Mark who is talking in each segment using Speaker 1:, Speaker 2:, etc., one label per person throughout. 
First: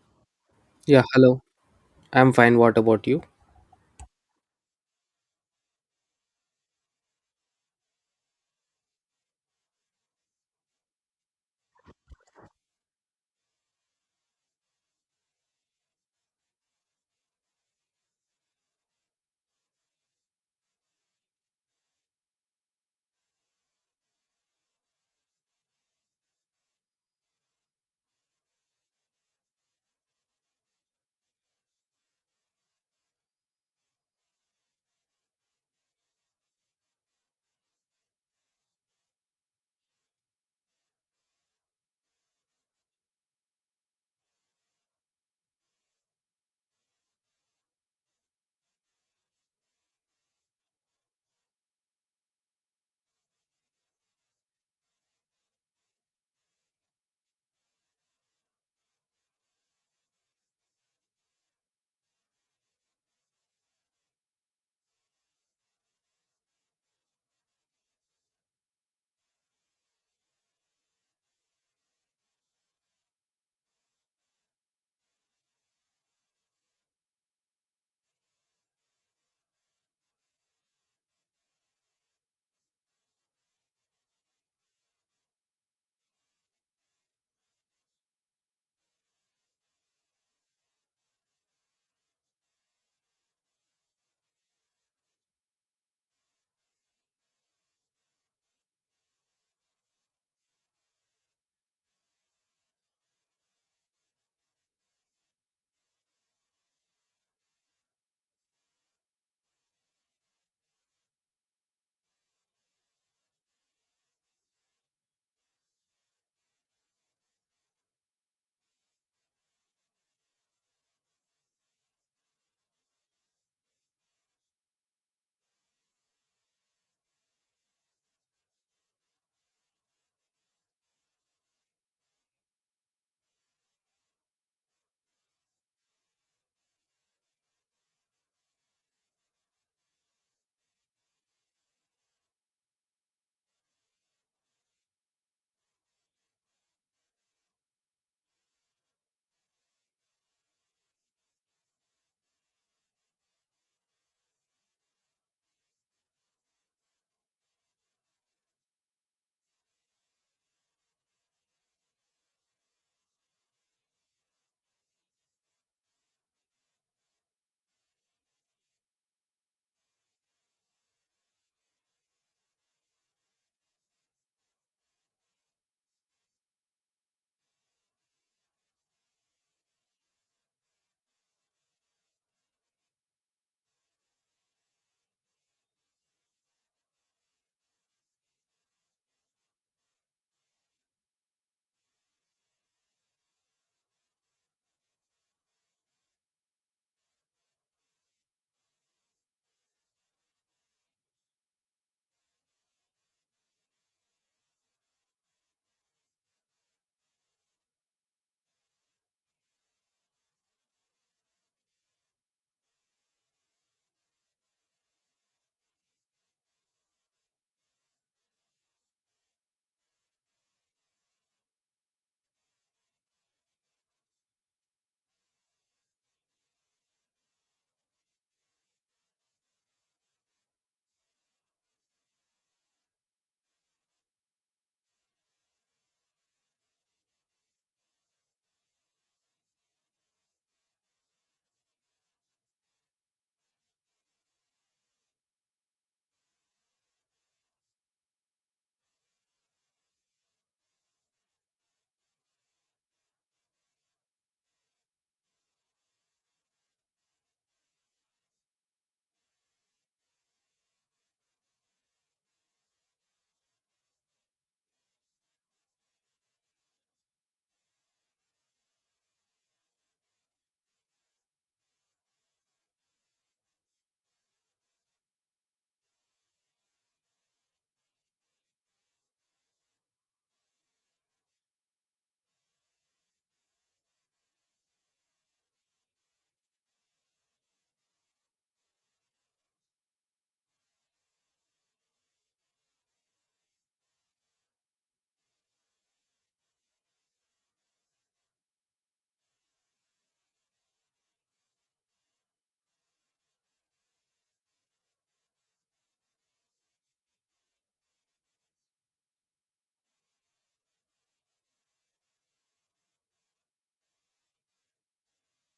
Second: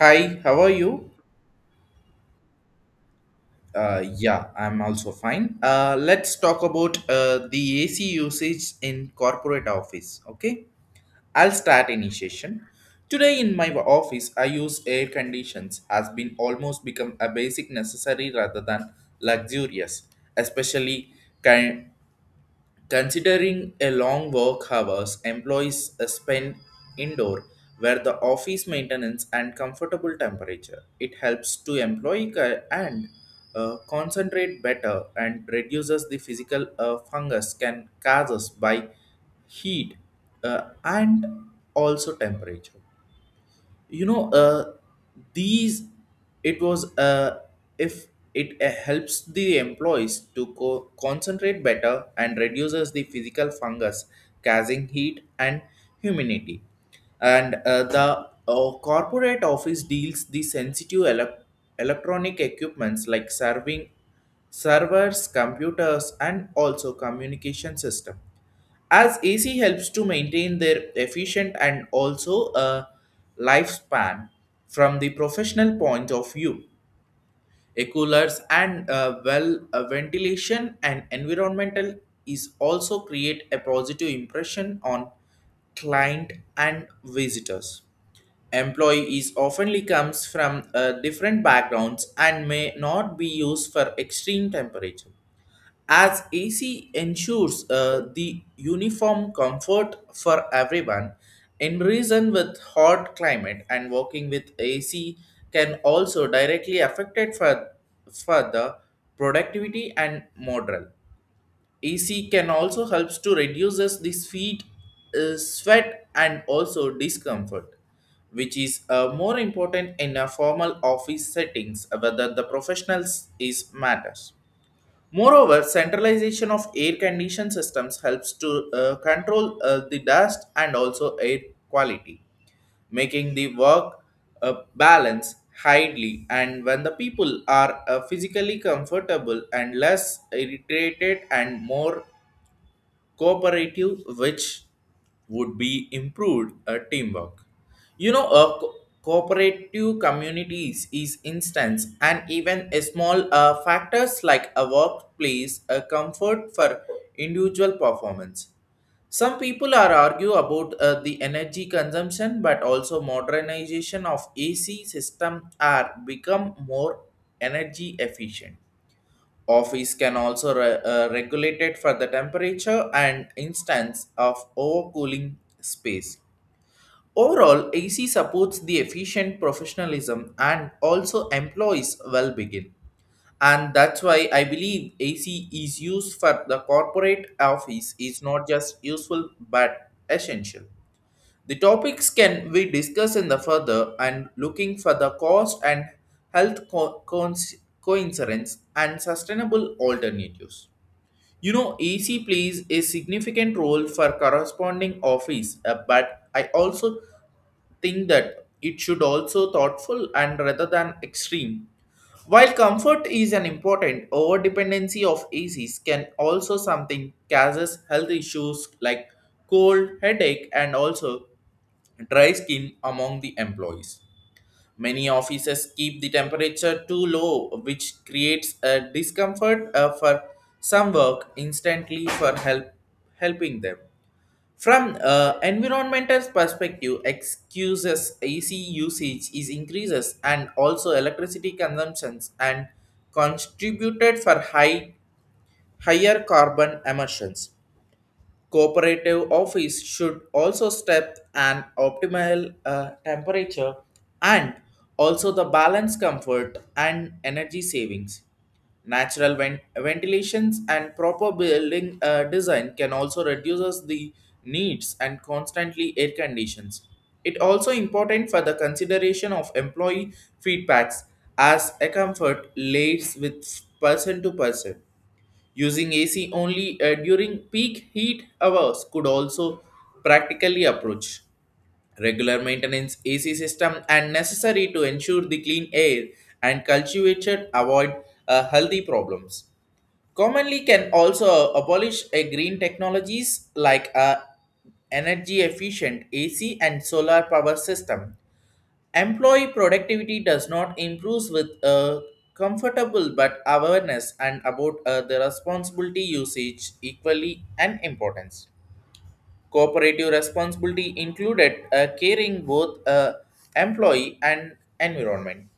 Speaker 1: Hi, how are
Speaker 2: Yeah,
Speaker 1: you?
Speaker 2: hello. I'm fine. What about you?
Speaker 1: Yeah, I'm also fine. Let's talk about the AC usage in corporate office. Okay, I'll start initiation. Today in my office, I use air conditions has been almost become a basic necessary rather than luxurious, especially ki- considering a long work hours, employees spend indoor where the office maintenance and comfortable temperature. It helps to employee co- and concentrate better and reduces the physical fungus can causes by heat and also temperature you know these it was if it helps the employees to concentrate better and reduces the physical fungus causing heat and humidity and the corporate office deals the sensitive electronic equipments like serving servers computers and also communication system as AC helps to maintain their efficient and also a lifespan from the professional point of view. A coolers and ventilation and environmental is also create a positive impression on client and visitors. Employee is oftenly comes from different backgrounds and may not be used for extreme temperature as AC ensures the uniform comfort for everyone, in reason with hot climate and working with AC can also directly affect it for the productivity and morale. AC can also helps to reduce us the sweat and also discomfort, which is more important in a formal office settings whether the professionals is matters. Moreover, centralization of air conditioned systems helps to control the dust and also air quality, making the work balance highly. And when the people are physically comfortable and less irritated and more cooperative which would be improved teamwork a cooperative communities is instance and even a small factors like a workplace a comfort for individual performance some people are argue about the energy consumption but also modernization of ac system are become more energy efficient Office can also regulate it for the temperature and instance of overcooling space. Overall, AC supports the efficient professionalism and also employees well-being. And that's why I believe AC is used for the corporate office is not just useful but essential. The topics can be discussed in the further and looking for the cost and health coincidence and sustainable alternatives. You know, EC plays a significant role for corresponding office, but I also think that it should also thoughtful and rather than extreme. While comfort is an important, overdependency of ACs can also something causes health issues like cold, headache, and also dry skin among the employees. Many offices keep the temperature too low, which creates a discomfort for some work instantly for help helping them. From environmental perspective, excuses AC usage is increases and also electricity consumptions and contributed for higher carbon emissions cooperative office should also step an optimal temperature and also the balance comfort and energy savings natural ventilations and proper building design can also reduces the needs and constantly air conditions it also important for the consideration of employee feedbacks as a comfort lays with person to person Using AC only during peak heat hours could also practically approach regular maintenance AC system and necessary to ensure the clean air and cultivated avoid healthy problems. Commonly can also abolish a green technologies like a energy efficient AC and solar power system Employee productivity does not improve with a comfortable but awareness and about the responsibility usage equally and importance. Cooperative responsibility included caring both employee and environment.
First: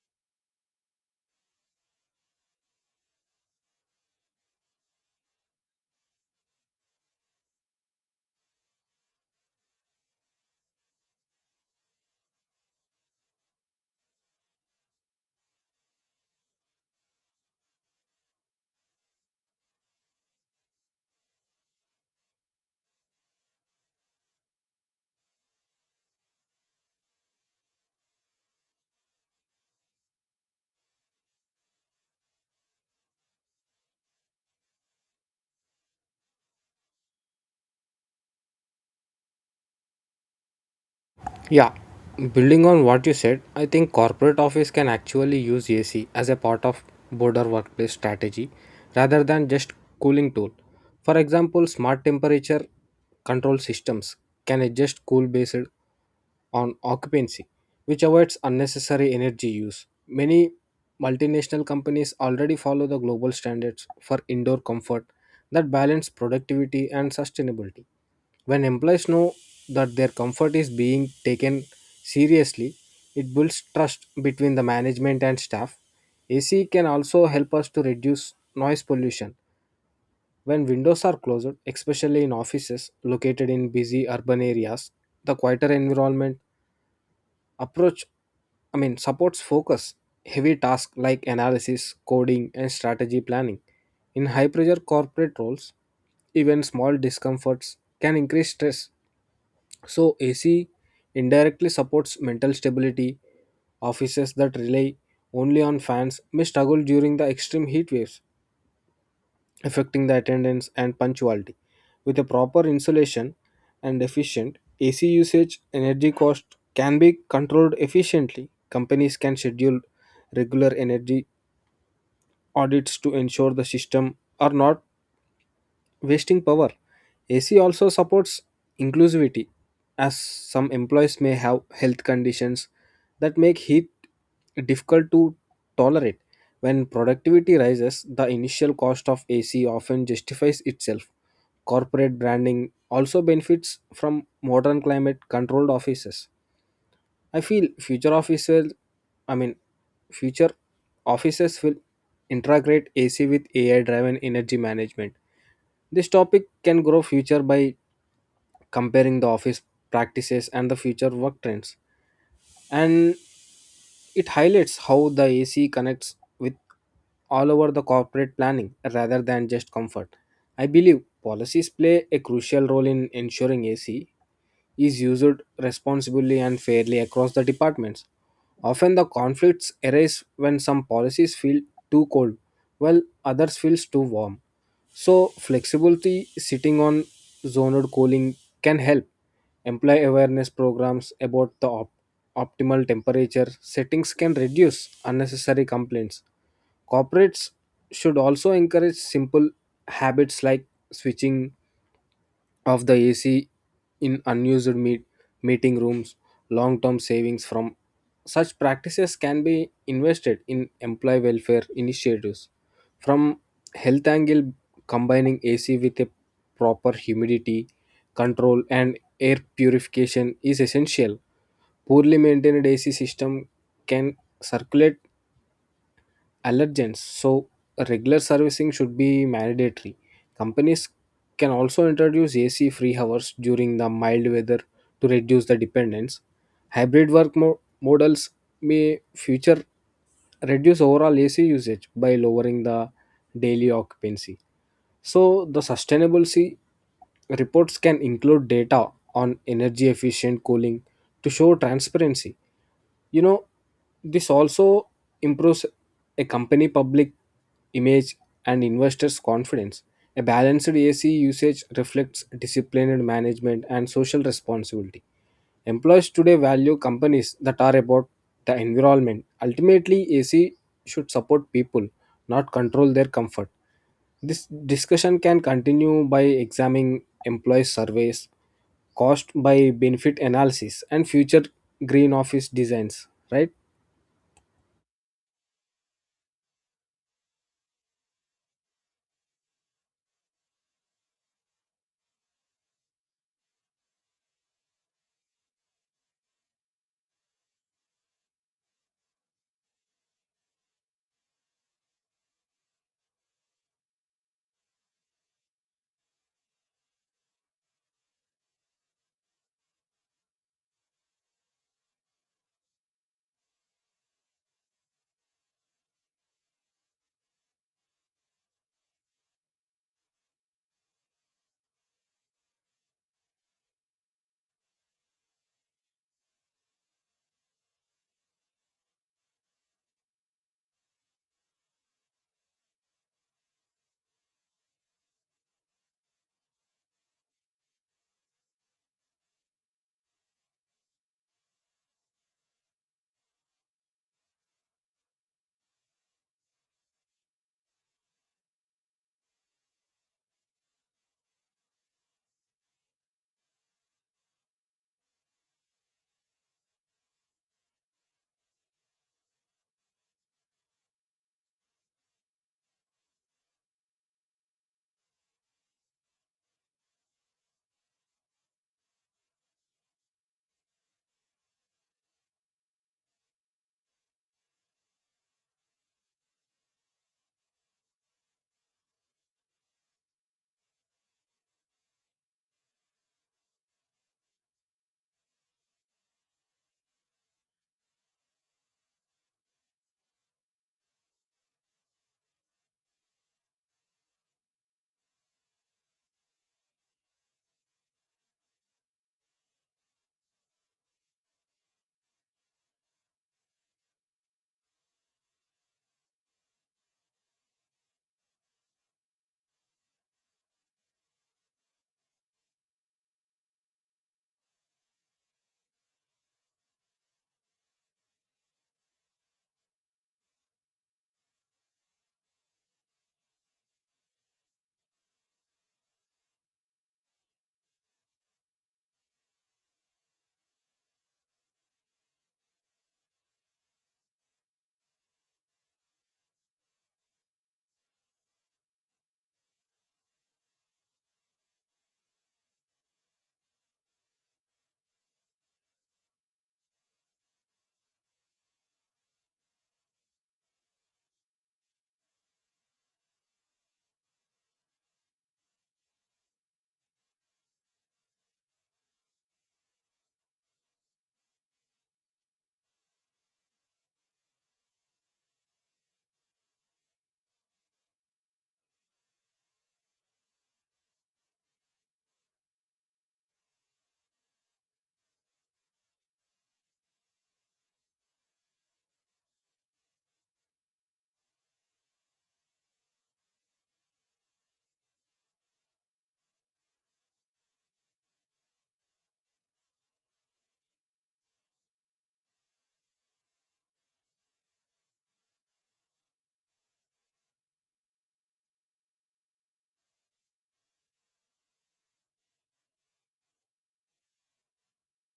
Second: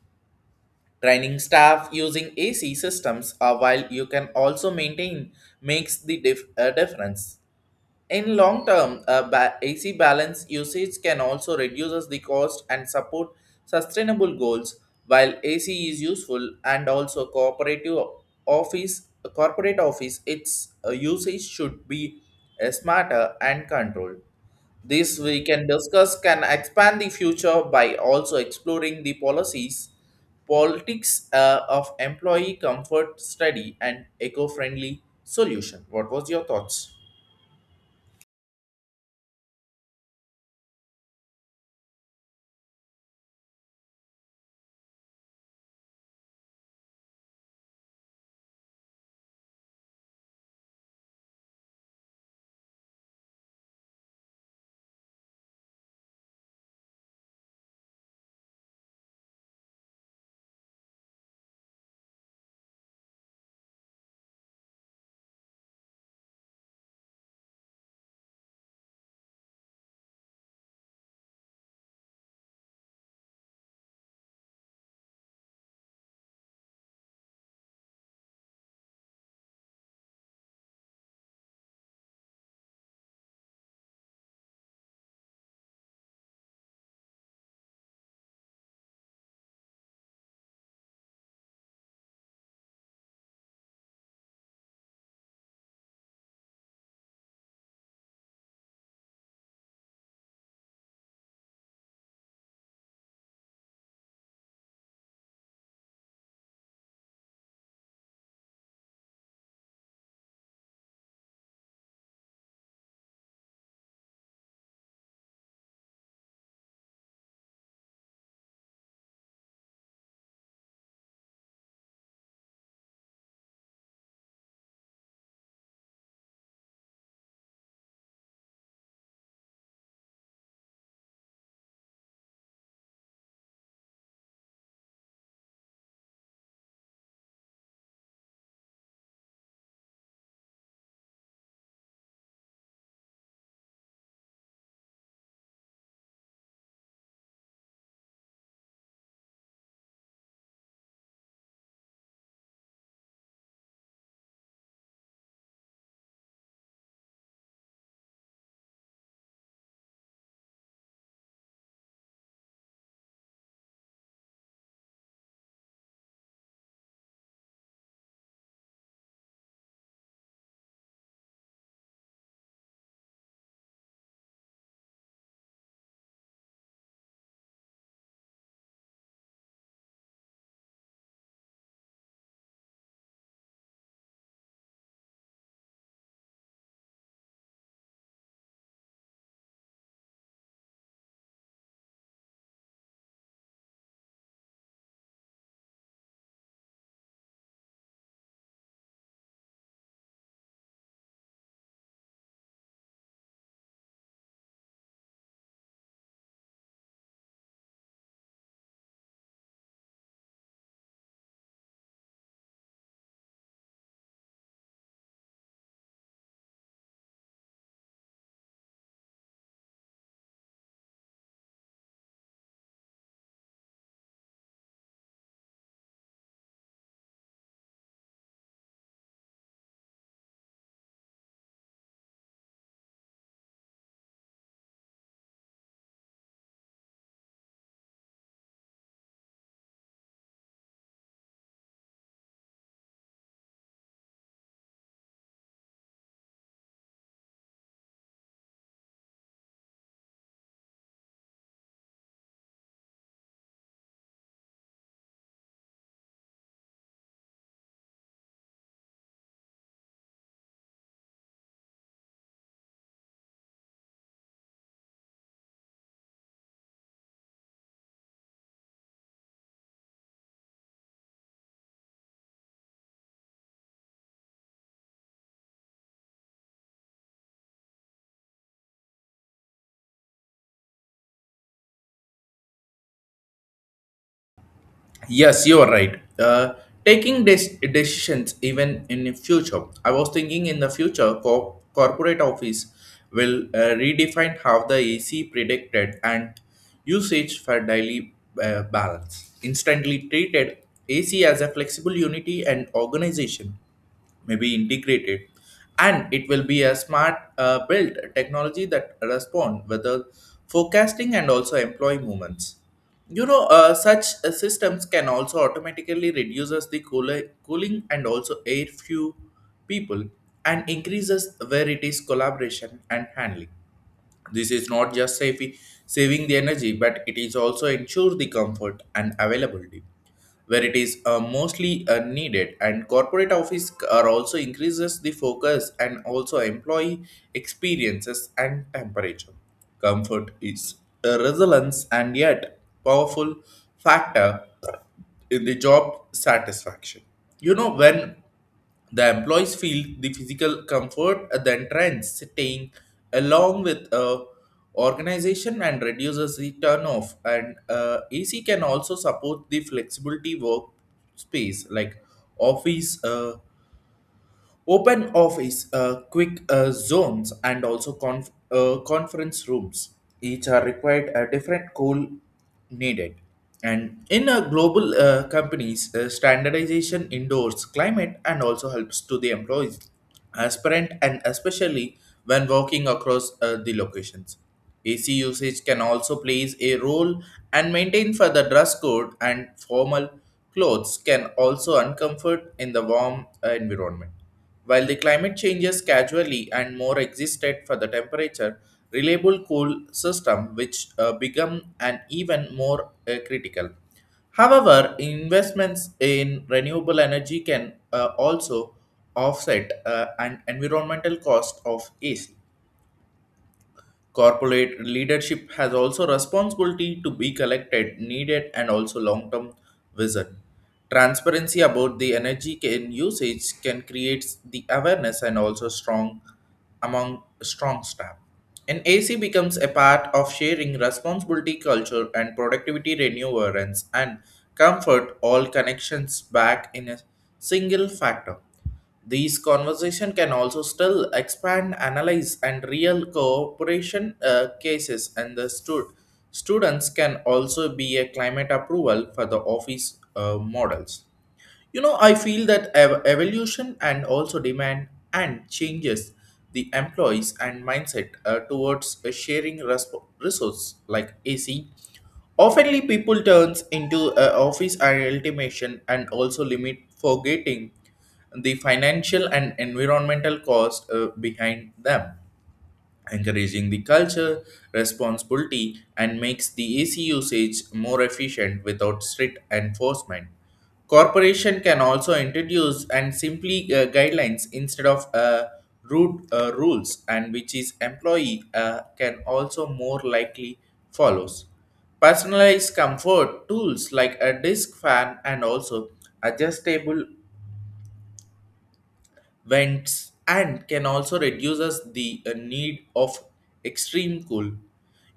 Speaker 1: Training staff using AC systems while you can also maintain makes the difference in long term, a AC balance usage can also reduces the cost and support sustainable goals. While AC is useful and also cooperative office, corporate office, its usage should be smarter and controlled. This we can discuss can expand the future by also exploring the policies, politics of employee comfort study and eco-friendly solution. What was your thoughts?
Speaker 2: Yeah, building on what you said, I think corporate office can actually use AC as a part of broader workplace strategy rather than just cooling tool. For example, smart temperature control systems can adjust cool based on occupancy, which avoids unnecessary energy use. Many multinational companies already follow the global standards for indoor comfort that balance productivity and sustainability. When employees know that their comfort is being taken seriously, it builds trust between the management and staff. AC can also help us to reduce noise pollution. When windows are closed, especially in offices located in busy urban areas, the quieter environment approach supports focus, heavy tasks like analysis, coding and strategy planning. In high pressure corporate roles, even small discomforts can increase stress, so AC indirectly supports mental stability. Offices that rely only on fans may struggle during the extreme heat waves, affecting the attendance and punctuality. With a proper insulation and efficient AC usage, energy cost can be controlled efficiently. Companies can schedule regular energy audits to ensure the system are not wasting power. AC also supports inclusivity, as some employees may have health conditions that make heat difficult to tolerate. When productivity rises, the initial cost of AC often justifies itself. Corporate branding also benefits from modern climate controlled offices. I feel future offices, I mean, Future offices will integrate AC with AI driven energy management. This topic can grow future by comparing the office practices and the future work trends. And it highlights how the AC connects with all over the corporate planning rather than just comfort. I believe policies play a crucial role in ensuring AC is used responsibly and fairly across the departments. Often the conflicts arise when some policies feel too cold while others feel too warm. So, flexibility sitting on zoned cooling can help. Employee awareness programs about the optimal temperature settings can reduce unnecessary complaints. Corporates should also encourage simple habits like switching of the AC in meeting rooms. Long term savings from such practices can be invested in employee welfare initiatives. From health angle, combining AC with a proper humidity control and air purification is essential. Poorly maintained AC system can circulate allergens, so regular servicing should be mandatory. Companies can also introduce AC free hours during the mild weather to reduce the dependence. Hybrid work models may future reduce overall AC usage by lowering the daily occupancy, so the sustainability reports can include data on energy efficient cooling to show transparency. You know, this also improves a company public image and investors confidence. A balanced AC usage reflects disciplined management and social responsibility. Employees today value companies that are about the environment. Ultimately, AC should support people, not control their comfort. This discussion can continue by examining employee surveys, cost by benefit analysis, and future green office designs, right?
Speaker 1: Yes, you are right. Taking decisions even in the future. I was thinking in the future, corporate office will redefine how the AC predicted and usage for daily balance. Instantly treated AC as a flexible unity and organization maybe integrated and it will be a smart built technology that respond whether forecasting and also employee movements such systems can also automatically reduces the cooling and also air few people and increases where it is collaboration and handling this is not just saving the energy, but it is also ensure the comfort and availability where it is mostly needed and corporate office are also increases the focus and also employee experiences and temperature comfort is a resilience and yet powerful factor in the job satisfaction you know when the employees feel the physical comfort than trends staying along with organization and reduces the turnoff. And AC can also support the flexibility work space like office. Open office, quick zones, and also conference rooms. Each are required a different goal needed. And in a global companies, standardization indoors climate and also helps to the employees, aspirant, and especially when working across the locations. AC usage can also plays a role and maintain for the dress code and formal clothes can also uncomfort in the warm environment. While the climate changes casually and more existed for the temperature, reliable cool system which become an even more critical. However, investments in renewable energy can also offset an environmental cost of AC. Corporate leadership has also responsibility to be collected, needed, and also long-term vision. Transparency about the energy can usage can create the awareness and also strong among strong staff. And AC becomes a part of sharing responsibility culture and productivity renewance and comfort all connections back in a single factor. These conversation can also still expand, analyze, and real cooperation cases, and the students can also be a climate approval for the office models. You know, I feel that evolution and also demand and changes the employees and mindset towards a sharing resource like AC. Oftenly, people turns into a office and ultimation and also limit forgetting the financial and environmental cost behind them encouraging the culture responsibility and makes the AC usage more efficient without strict enforcement. Corporation can also introduce and simply guidelines instead of rude rules, and which is employee can also more likely follows. Personalized comfort tools like a disk fan and also adjustable vents and can also reduce us the need of extreme cool.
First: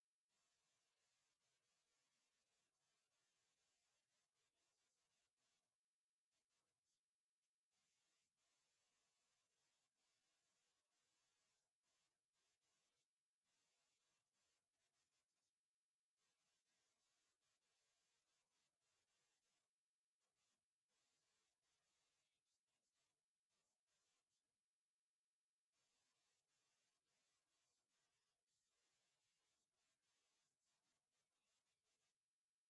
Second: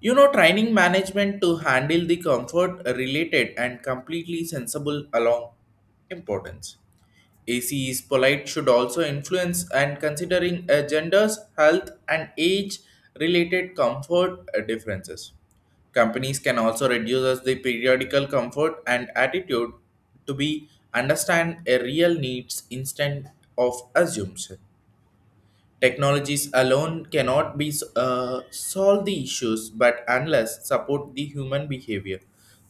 Speaker 1: You know, training management to handle the comfort related and completely sensible along importance. AC is polite should also influence and considering a gender's health and age related comfort differences. Companies can also reduce us the periodical comfort and attitude to be understand a real needs instead of assumption. Technologies alone cannot be solve the issues, but unless support the human behavior.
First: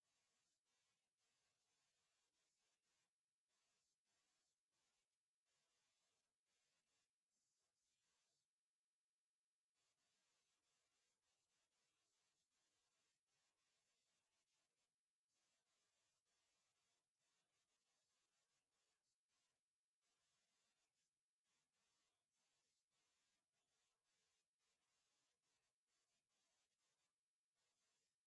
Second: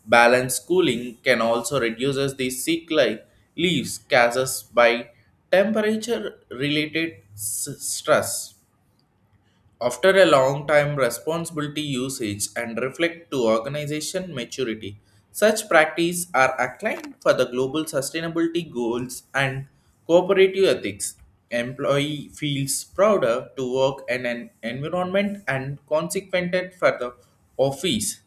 Speaker 1: Balanced cooling can also reduces the sick leaves causes by temperature-related stress. After a long time, responsibility usage and reflect to organization maturity. Such practices are outlined for the global sustainability goals and cooperative ethics. Employee feels prouder to work in an environment and consequent for the office.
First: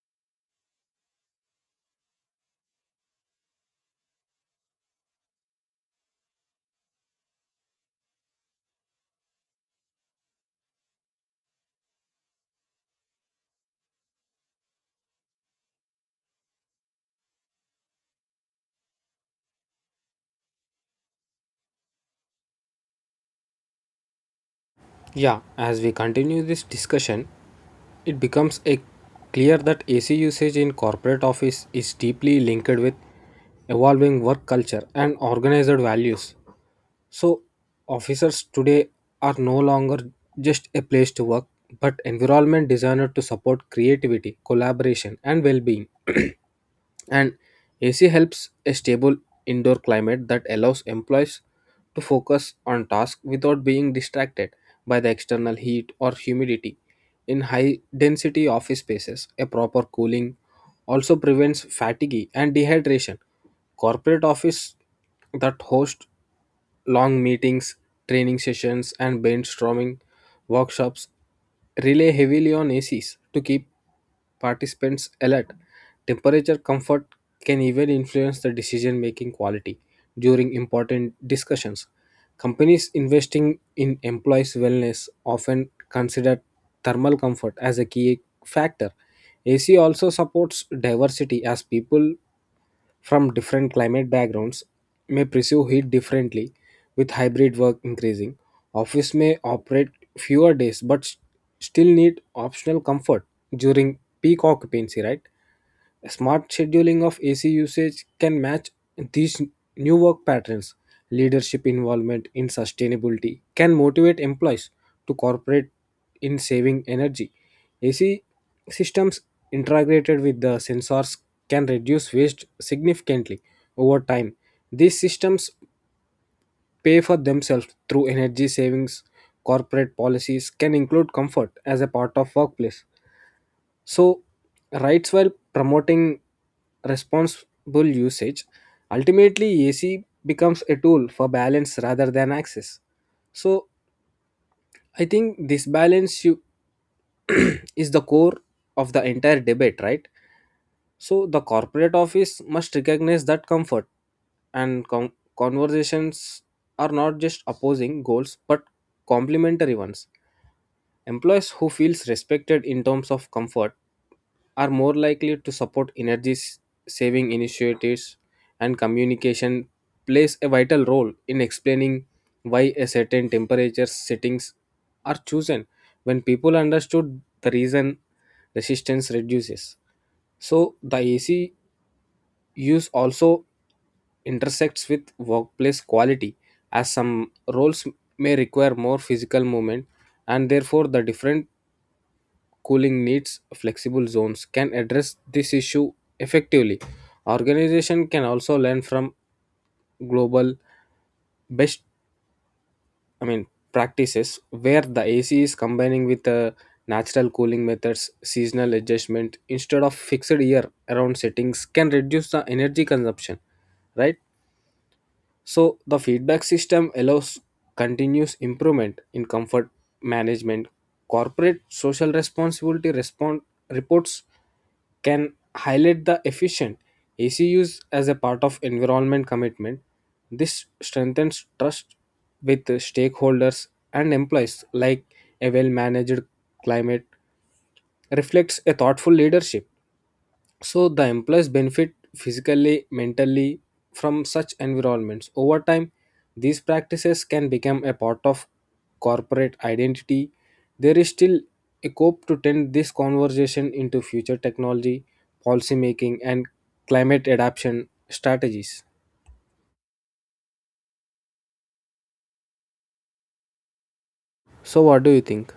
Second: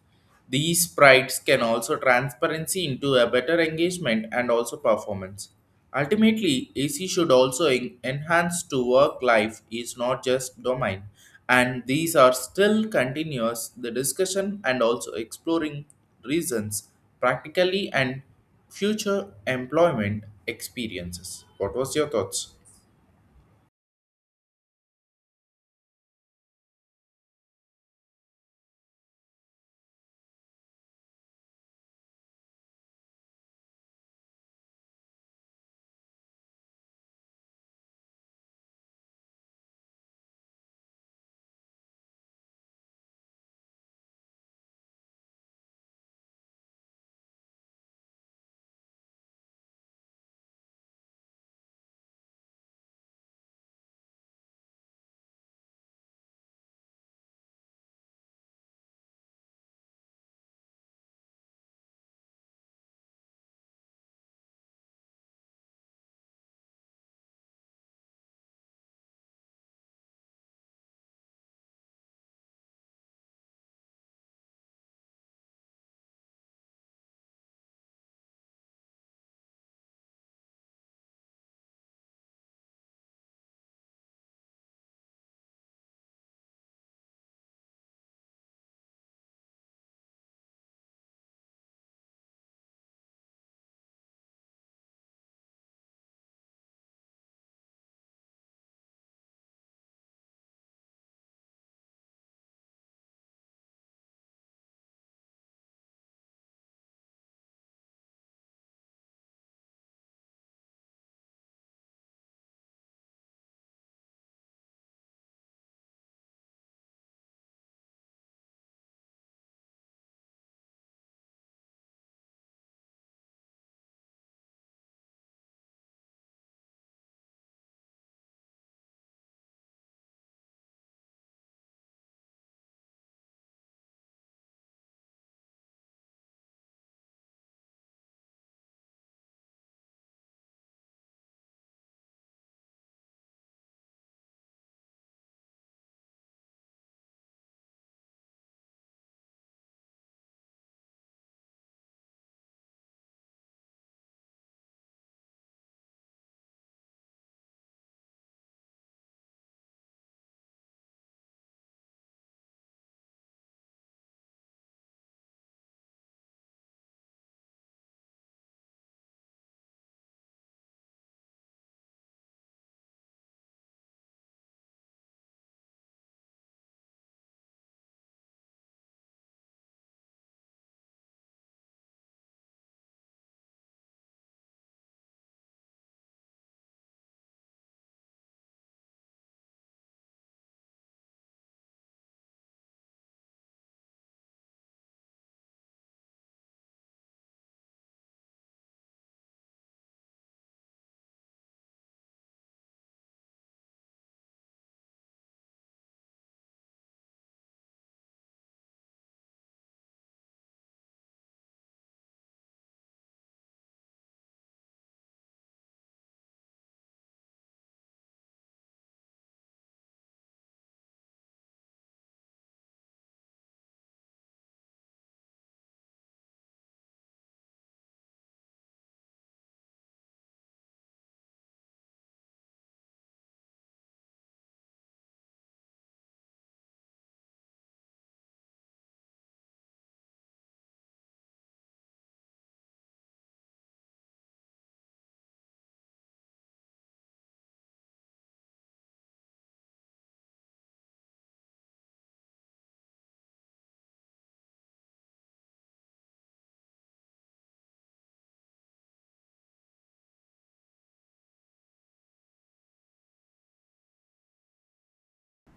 Speaker 1: These sprites can also transparency into a better engagement and also performance. Ultimately, AC should also enhance to work life is not just domain, and these are still continuous the discussion and also exploring reasons practically and future employment experiences. What was your thoughts?
Speaker 2: Yeah, as we continue this discussion, it becomes a clear that AC usage in corporate office is deeply linked with evolving work culture and organized values. So, officers today are no longer just a place to work, but environment designed to support creativity, collaboration, and well being. And AC helps a stable indoor climate that allows employees to focus on tasks without being distracted by the external heat or humidity. In high density office spaces, a proper cooling also prevents fatigue and dehydration. Corporate office that host long meetings, training sessions, and brainstorming workshops rely heavily on ACs to keep participants alert. Temperature comfort can even influence the decision making quality during important discussions. Companies investing in employees' wellness often consider thermal comfort as a key factor. AC also supports diversity as people from different climate backgrounds may pursue heat differently. With hybrid work increasing, office may operate fewer days but still need optional comfort during peak occupancy, right? Smart scheduling of AC usage can match these new work patterns. Leadership involvement in sustainability can motivate employees to cooperate in saving energy. AC systems integrated with the sensors can reduce waste significantly over time. These systems pay for themselves through energy savings. Corporate policies can include comfort as a part of workplace, so rights while promoting responsible usage. Ultimately, AC becomes a tool for balance rather than access. So, I think this balance you is the core of the entire debate, right? So, the corporate office must recognize that comfort and conversations are not just opposing goals but complementary ones. Employees who feels respected in terms of comfort are more likely to support energy saving initiatives, and communication plays a vital role in explaining why a certain temperature settings are chosen. When people understood the reason, resistance reduces. So the AC use also intersects with workplace quality as some roles may require more physical movement and therefore the different cooling needs. Flexible zones can address this issue effectively. Organization can also learn from global best, i mean practices where the AC is combining with natural cooling methods. Seasonal adjustment instead of fixed year around settings can reduce the energy consumption, right? So the feedback system allows continuous improvement in comfort management. Corporate social responsibility respond reports can highlight the efficient AC ACUs as a part of environment commitment. This strengthens trust with stakeholders and employees like a well managed climate reflects a thoughtful leadership, so the employees benefit physically, mentally from such environments. Over time, these practices can become a part of corporate identity. There is still a hope to turn this conversation into future technology, policy making, and climate adaptation strategies. So, what do you think?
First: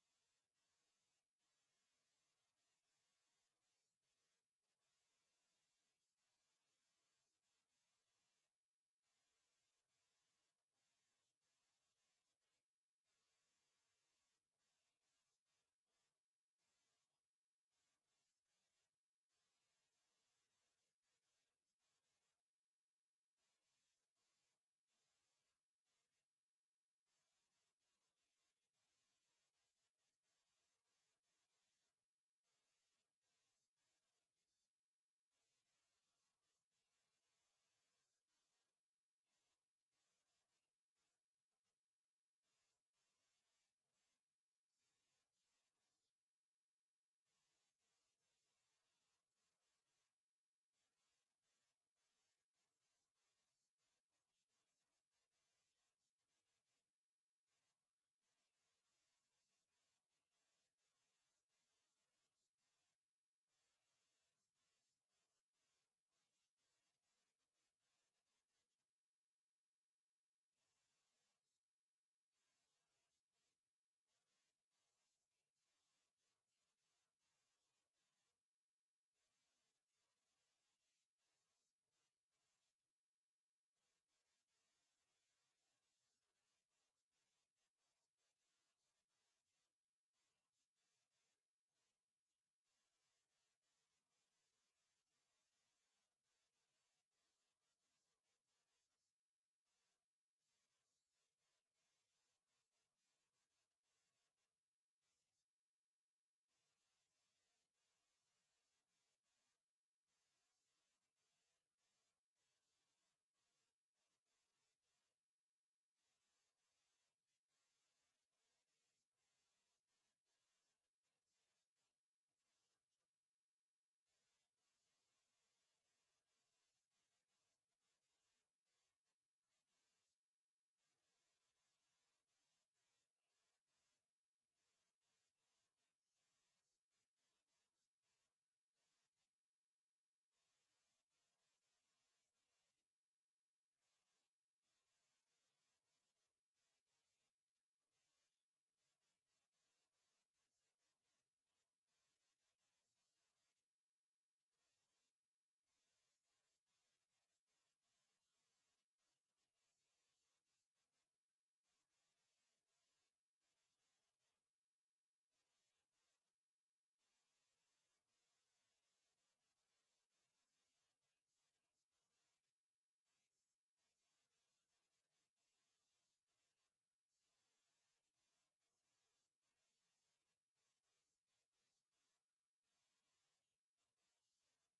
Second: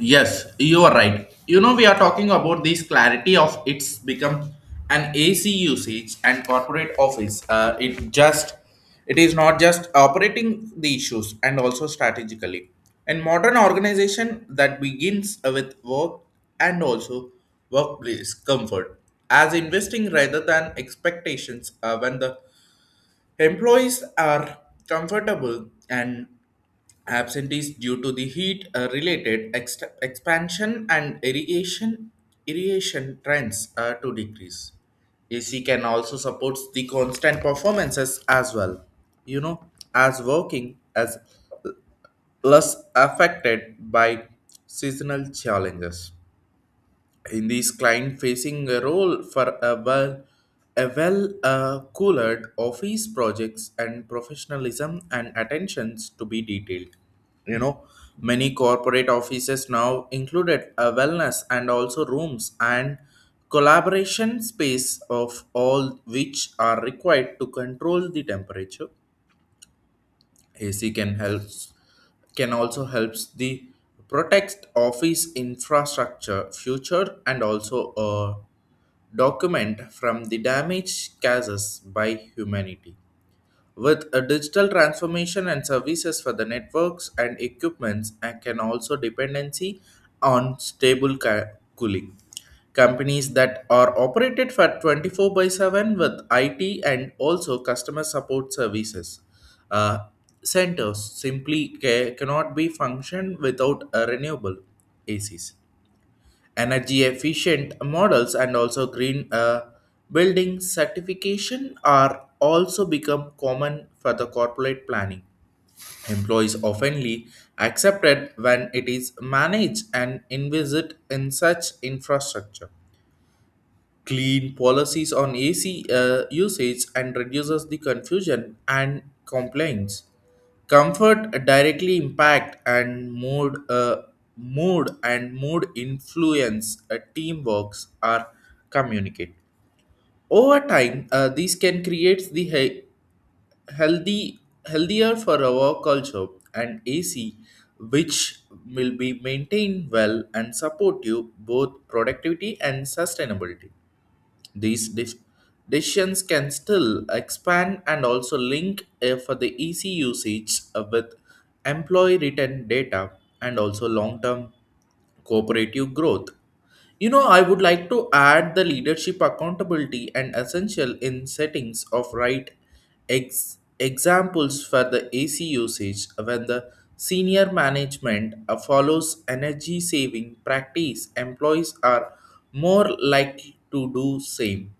Speaker 1: Yes, you are right. You know, we are talking about this clarity of it's become an AC usage and corporate office. It just it is not just operating the issues and also strategically. And modern organization that begins with work and also workplace comfort as investing rather than expectations when the employees are comfortable and absentees due to the heat related expansion and irrigation trends to decrease ac can also supports the constant performances as well you know as working as less affected by seasonal challenges in this client facing role for a well coolered office projects and professionalism and attentions to be detailed you know many corporate offices now included a wellness and also rooms and collaboration space of all which are required to control the temperature AC can also helps the protect office infrastructure future and also document from the damage cases by humanity with a digital transformation and services for the networks and equipments, and can also dependency on stable cooling. Companies that are operated for 24 by 7 with IT and also customer support services. Uh, Centers simply cannot be functioned without a renewable ACs energy efficient models and also green building certification are also become common for the corporate planning employees oftenly accepted when it is managed and invested in such infrastructure clean policies on AC usage and reduces the confusion and complaints. Comfort directly impact and mood, mood and mood influence teamworks are communicate. Over time, these can create the healthy healthier for our culture and AC, which will be maintained well and supportive both productivity and sustainability. These decisions can still expand and also link for the easy usage with employee written data and also long term cooperative growth. You know, I would like to add the leadership accountability and essential in settings of right examples for the AC usage when the senior management follows energy saving practice, employees are more likely to do same.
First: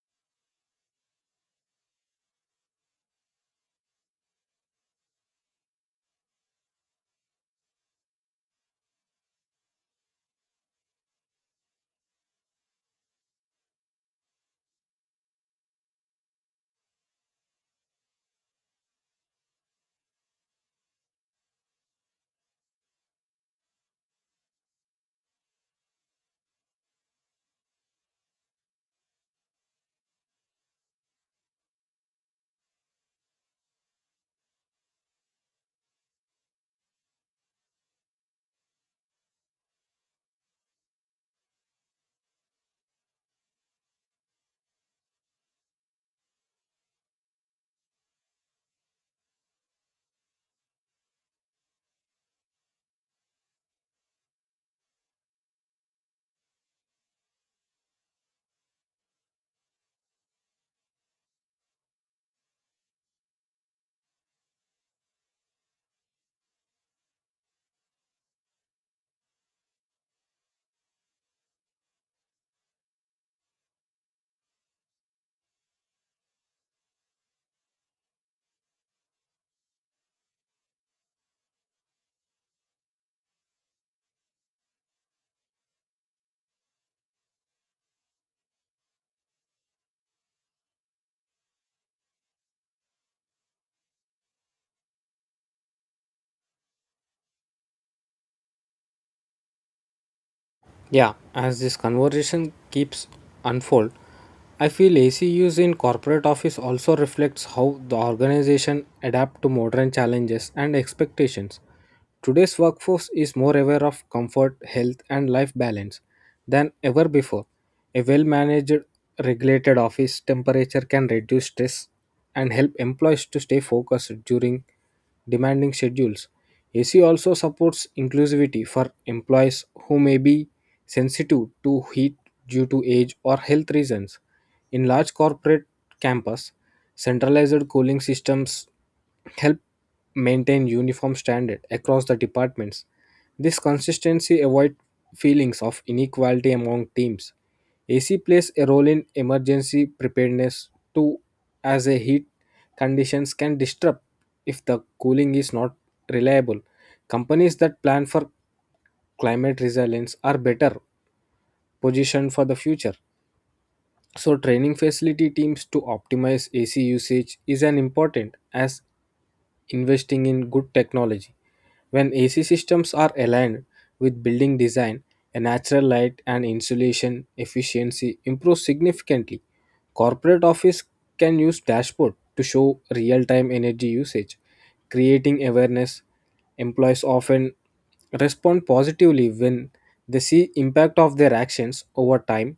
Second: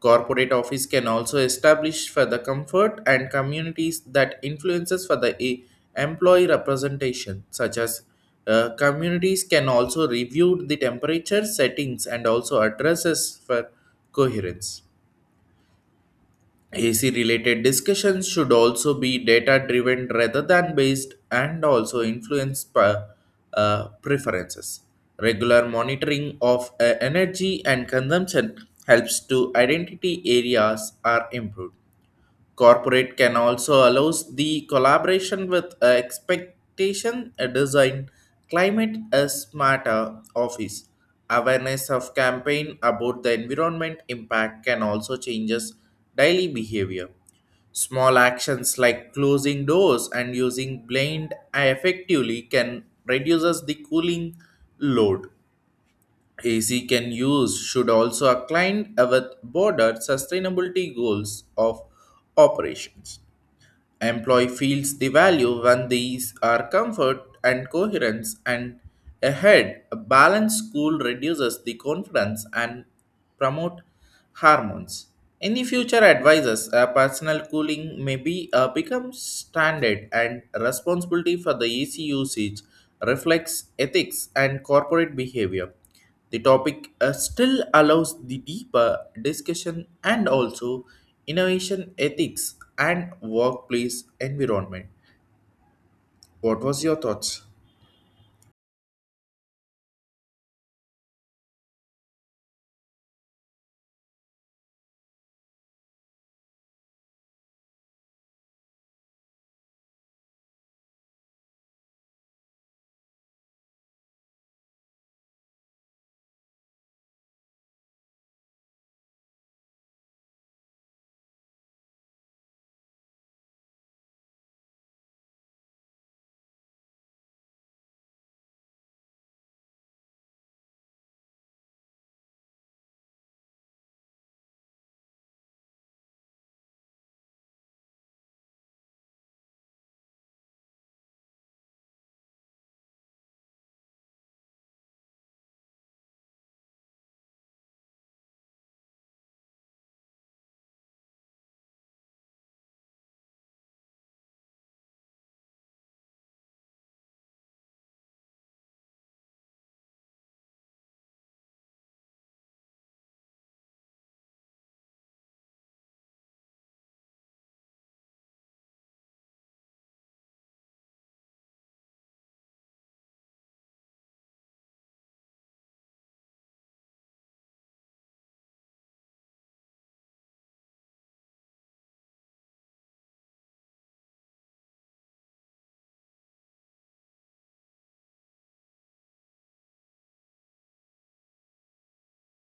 Speaker 1: Corporate office can also establish for the comfort and communities that influences for the employee representation, such as communities can also review the temperature settings and also addresses for coherence. AC related discussions should also be data driven rather than based and also influence per, preferences. Regular monitoring of energy and consumption helps to identity areas are improved corporate can also allows the collaboration with expectation a design climate a smarter office awareness of campaign about the environment impact can also changes daily behavior small actions like closing doors and using blind effectively can reduces the cooling load AC can use should also align with broader sustainability goals of operations. Employee feels the value when these are comfort and coherence and ahead. A balanced school reduces the confidence and promote hormones. In the future advisors, a personal cooling may be become standard and responsibility for the AC usage reflects ethics and corporate behavior. The topic still allows the deeper discussion and also innovation ethics and workplace environment. What was your thoughts?
Speaker 2: Yeah, as this conversation keeps unfold, I feel AC use in corporate office also reflects how the organization adapt to modern challenges and expectations. Today's workforce is more aware of comfort, health and life balance than ever before. A well-managed regulated office temperature can reduce stress and help employees to stay focused during demanding schedules. AC also supports inclusivity for employees who may be sensitive to heat due to age or health reasons. In large corporate campus, centralized cooling systems help maintain uniform standard across the departments. This consistency avoids feelings of inequality among teams. AC plays a role in emergency preparedness too, as a heat conditions can disrupt if the cooling is not reliable. Companies that plan for climate resilience are better positioned for the future. So, training facility teams to optimize AC usage is an important as investing in good technology. When AC systems are aligned with building design, a natural light and insulation efficiency improves significantly. Corporate office can use dashboard to show real-time energy usage, creating awareness. Employees often respond positively when they see impact of their actions over time.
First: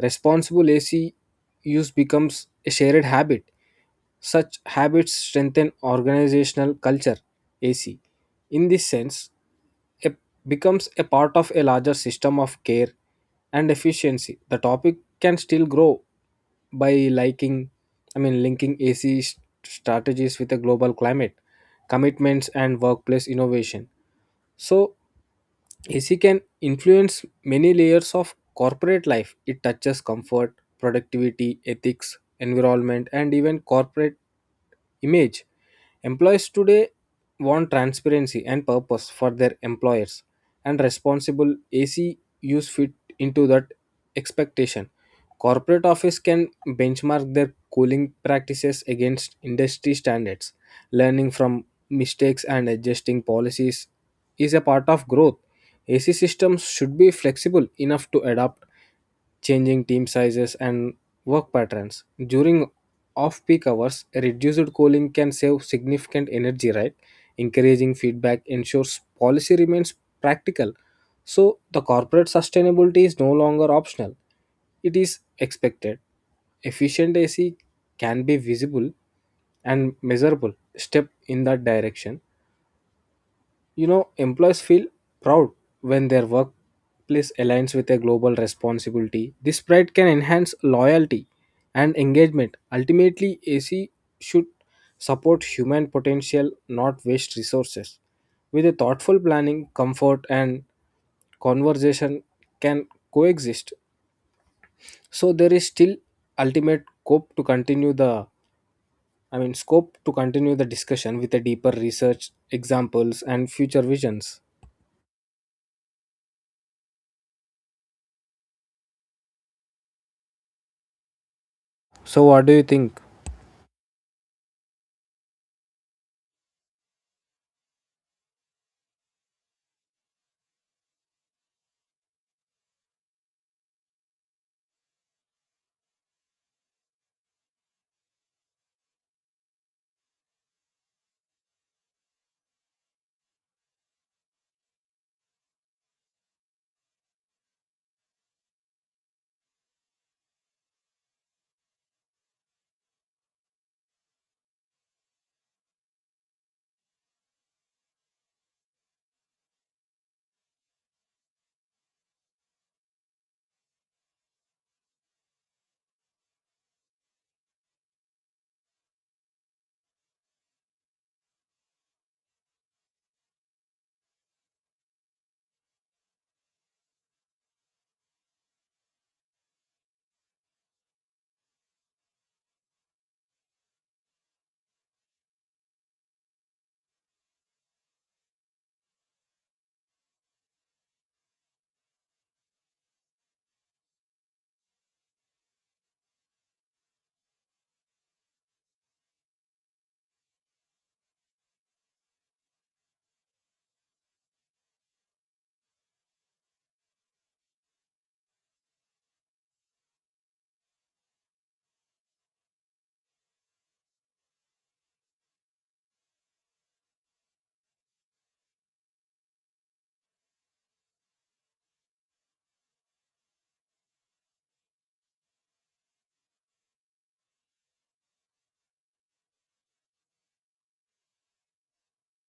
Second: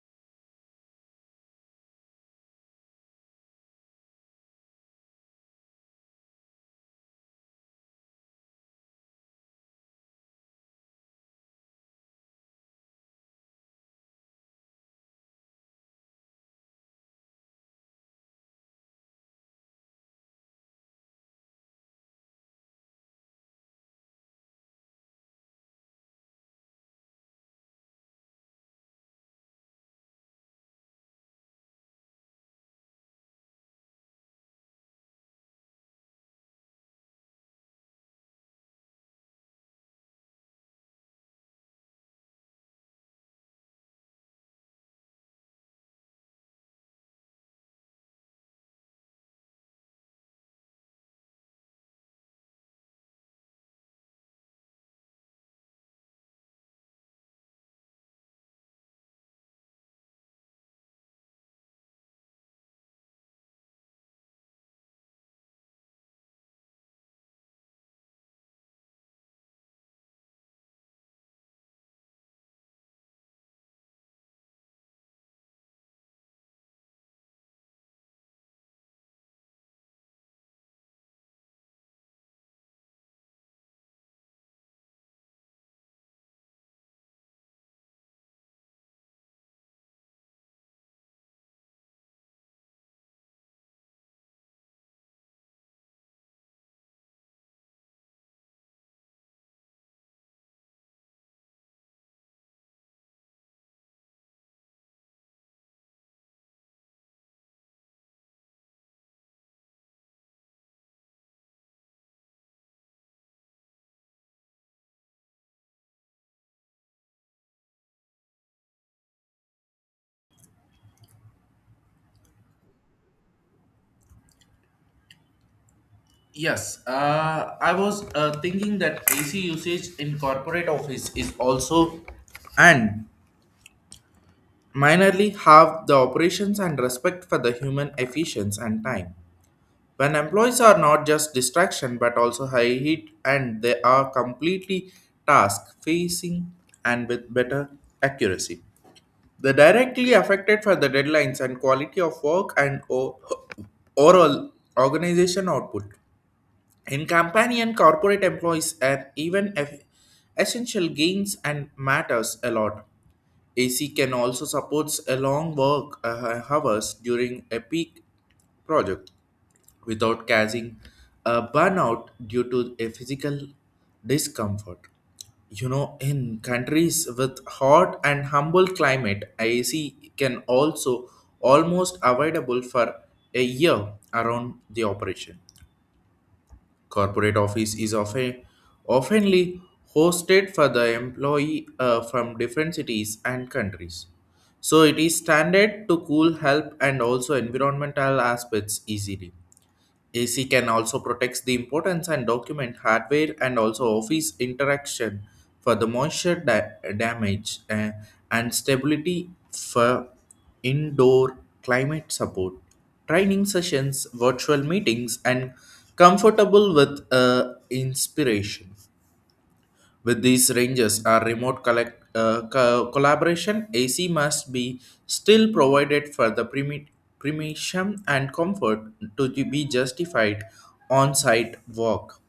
Speaker 2: Responsible AC use becomes a shared habit. Such habits strengthen organizational culture, AC. In this sense, it becomes a part of a larger system of care and efficiency. The topic can still grow by linking AC strategies with a global climate, commitments, and workplace innovation. So, AC can influence many layers of corporate life. It touches comfort, productivity, ethics, environment, and even corporate image. Employees today want transparency and purpose for their employers, and responsible AC use fit into that expectation. Corporate office can benchmark their cooling practices against industry standards. Learning from mistakes and adjusting policies is a part of growth. AC systems should be flexible enough to adapt changing team sizes and work patterns. During off peak hours, reduced cooling can save significant energy, right? Encouraging feedback ensures policy remains practical. So, the corporate sustainability is no longer optional, it is expected. Efficient AC can be visible and measurable step in that direction. You know, employees feel proud when their workplace aligns with a global responsibility. This pride can enhance loyalty and engagement. Ultimately, AC should support human potential, not waste resources. With a thoughtful planning, comfort, and conversation can coexist. So there is still ultimate scope to continue the I mean scope to continue the discussion with a deeper research, examples, and future visions. So, what do you think?
Speaker 1: Yes, I was thinking that AC usage in corporate office is also and minorly have the operations and respect for the human efficiency and time. When employees are not just distraction but also high heat and they are completely task facing and with better accuracy. They directly affected for the deadlines and quality of work and overall organization output. In companion corporate employees and even essential gains and matters a lot. AC can also supports a long work hours during a peak project without causing a burnout due to a physical discomfort. You know, in countries with hot and humble climate, IAC can also almost avoidable for a year around the operation. Corporate office is oftenly hosted for the employee from different cities and countries. So it is standard to cool help and also environmental aspects easily AC can also protects the importance and document hardware and also office interaction for the moisture damage and stability for indoor climate support. Training sessions, virtual meetings, and comfortable with inspiration. With these ranges, our remote collaboration AC must be still provided for the premium and comfort to be justified on-site work.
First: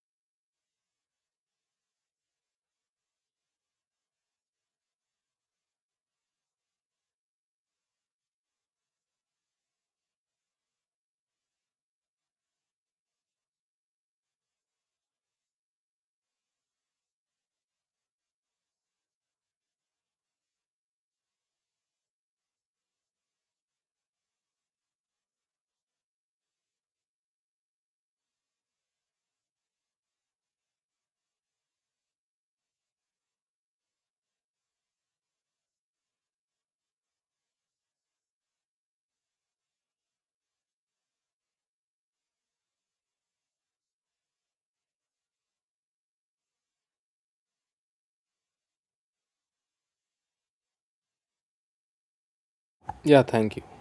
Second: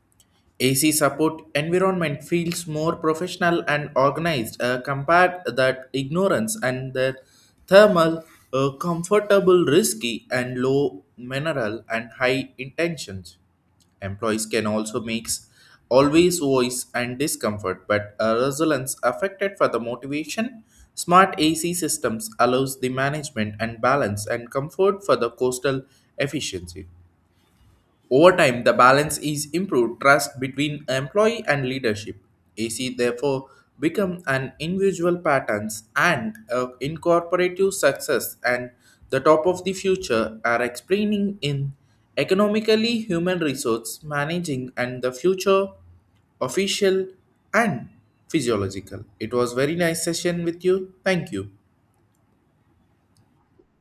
Speaker 1: AC support environment feels more professional and organized compared that ignorance and the thermal comfortable risky and low mineral and high intentions. Employees can also mix always voice and discomfort, but a resilience affected for the motivation. Smart AC systems allows the management and balance and comfort for the coastal efficiency. Over time, the balance is improved trust between employee and leadership. AC therefore become an individual patterns and a incorporative success and the top of the future are explaining in economically human resource managing and the future official and physiological. It was very nice session with you. Thank you.
Speaker 2: Yeah, thank you.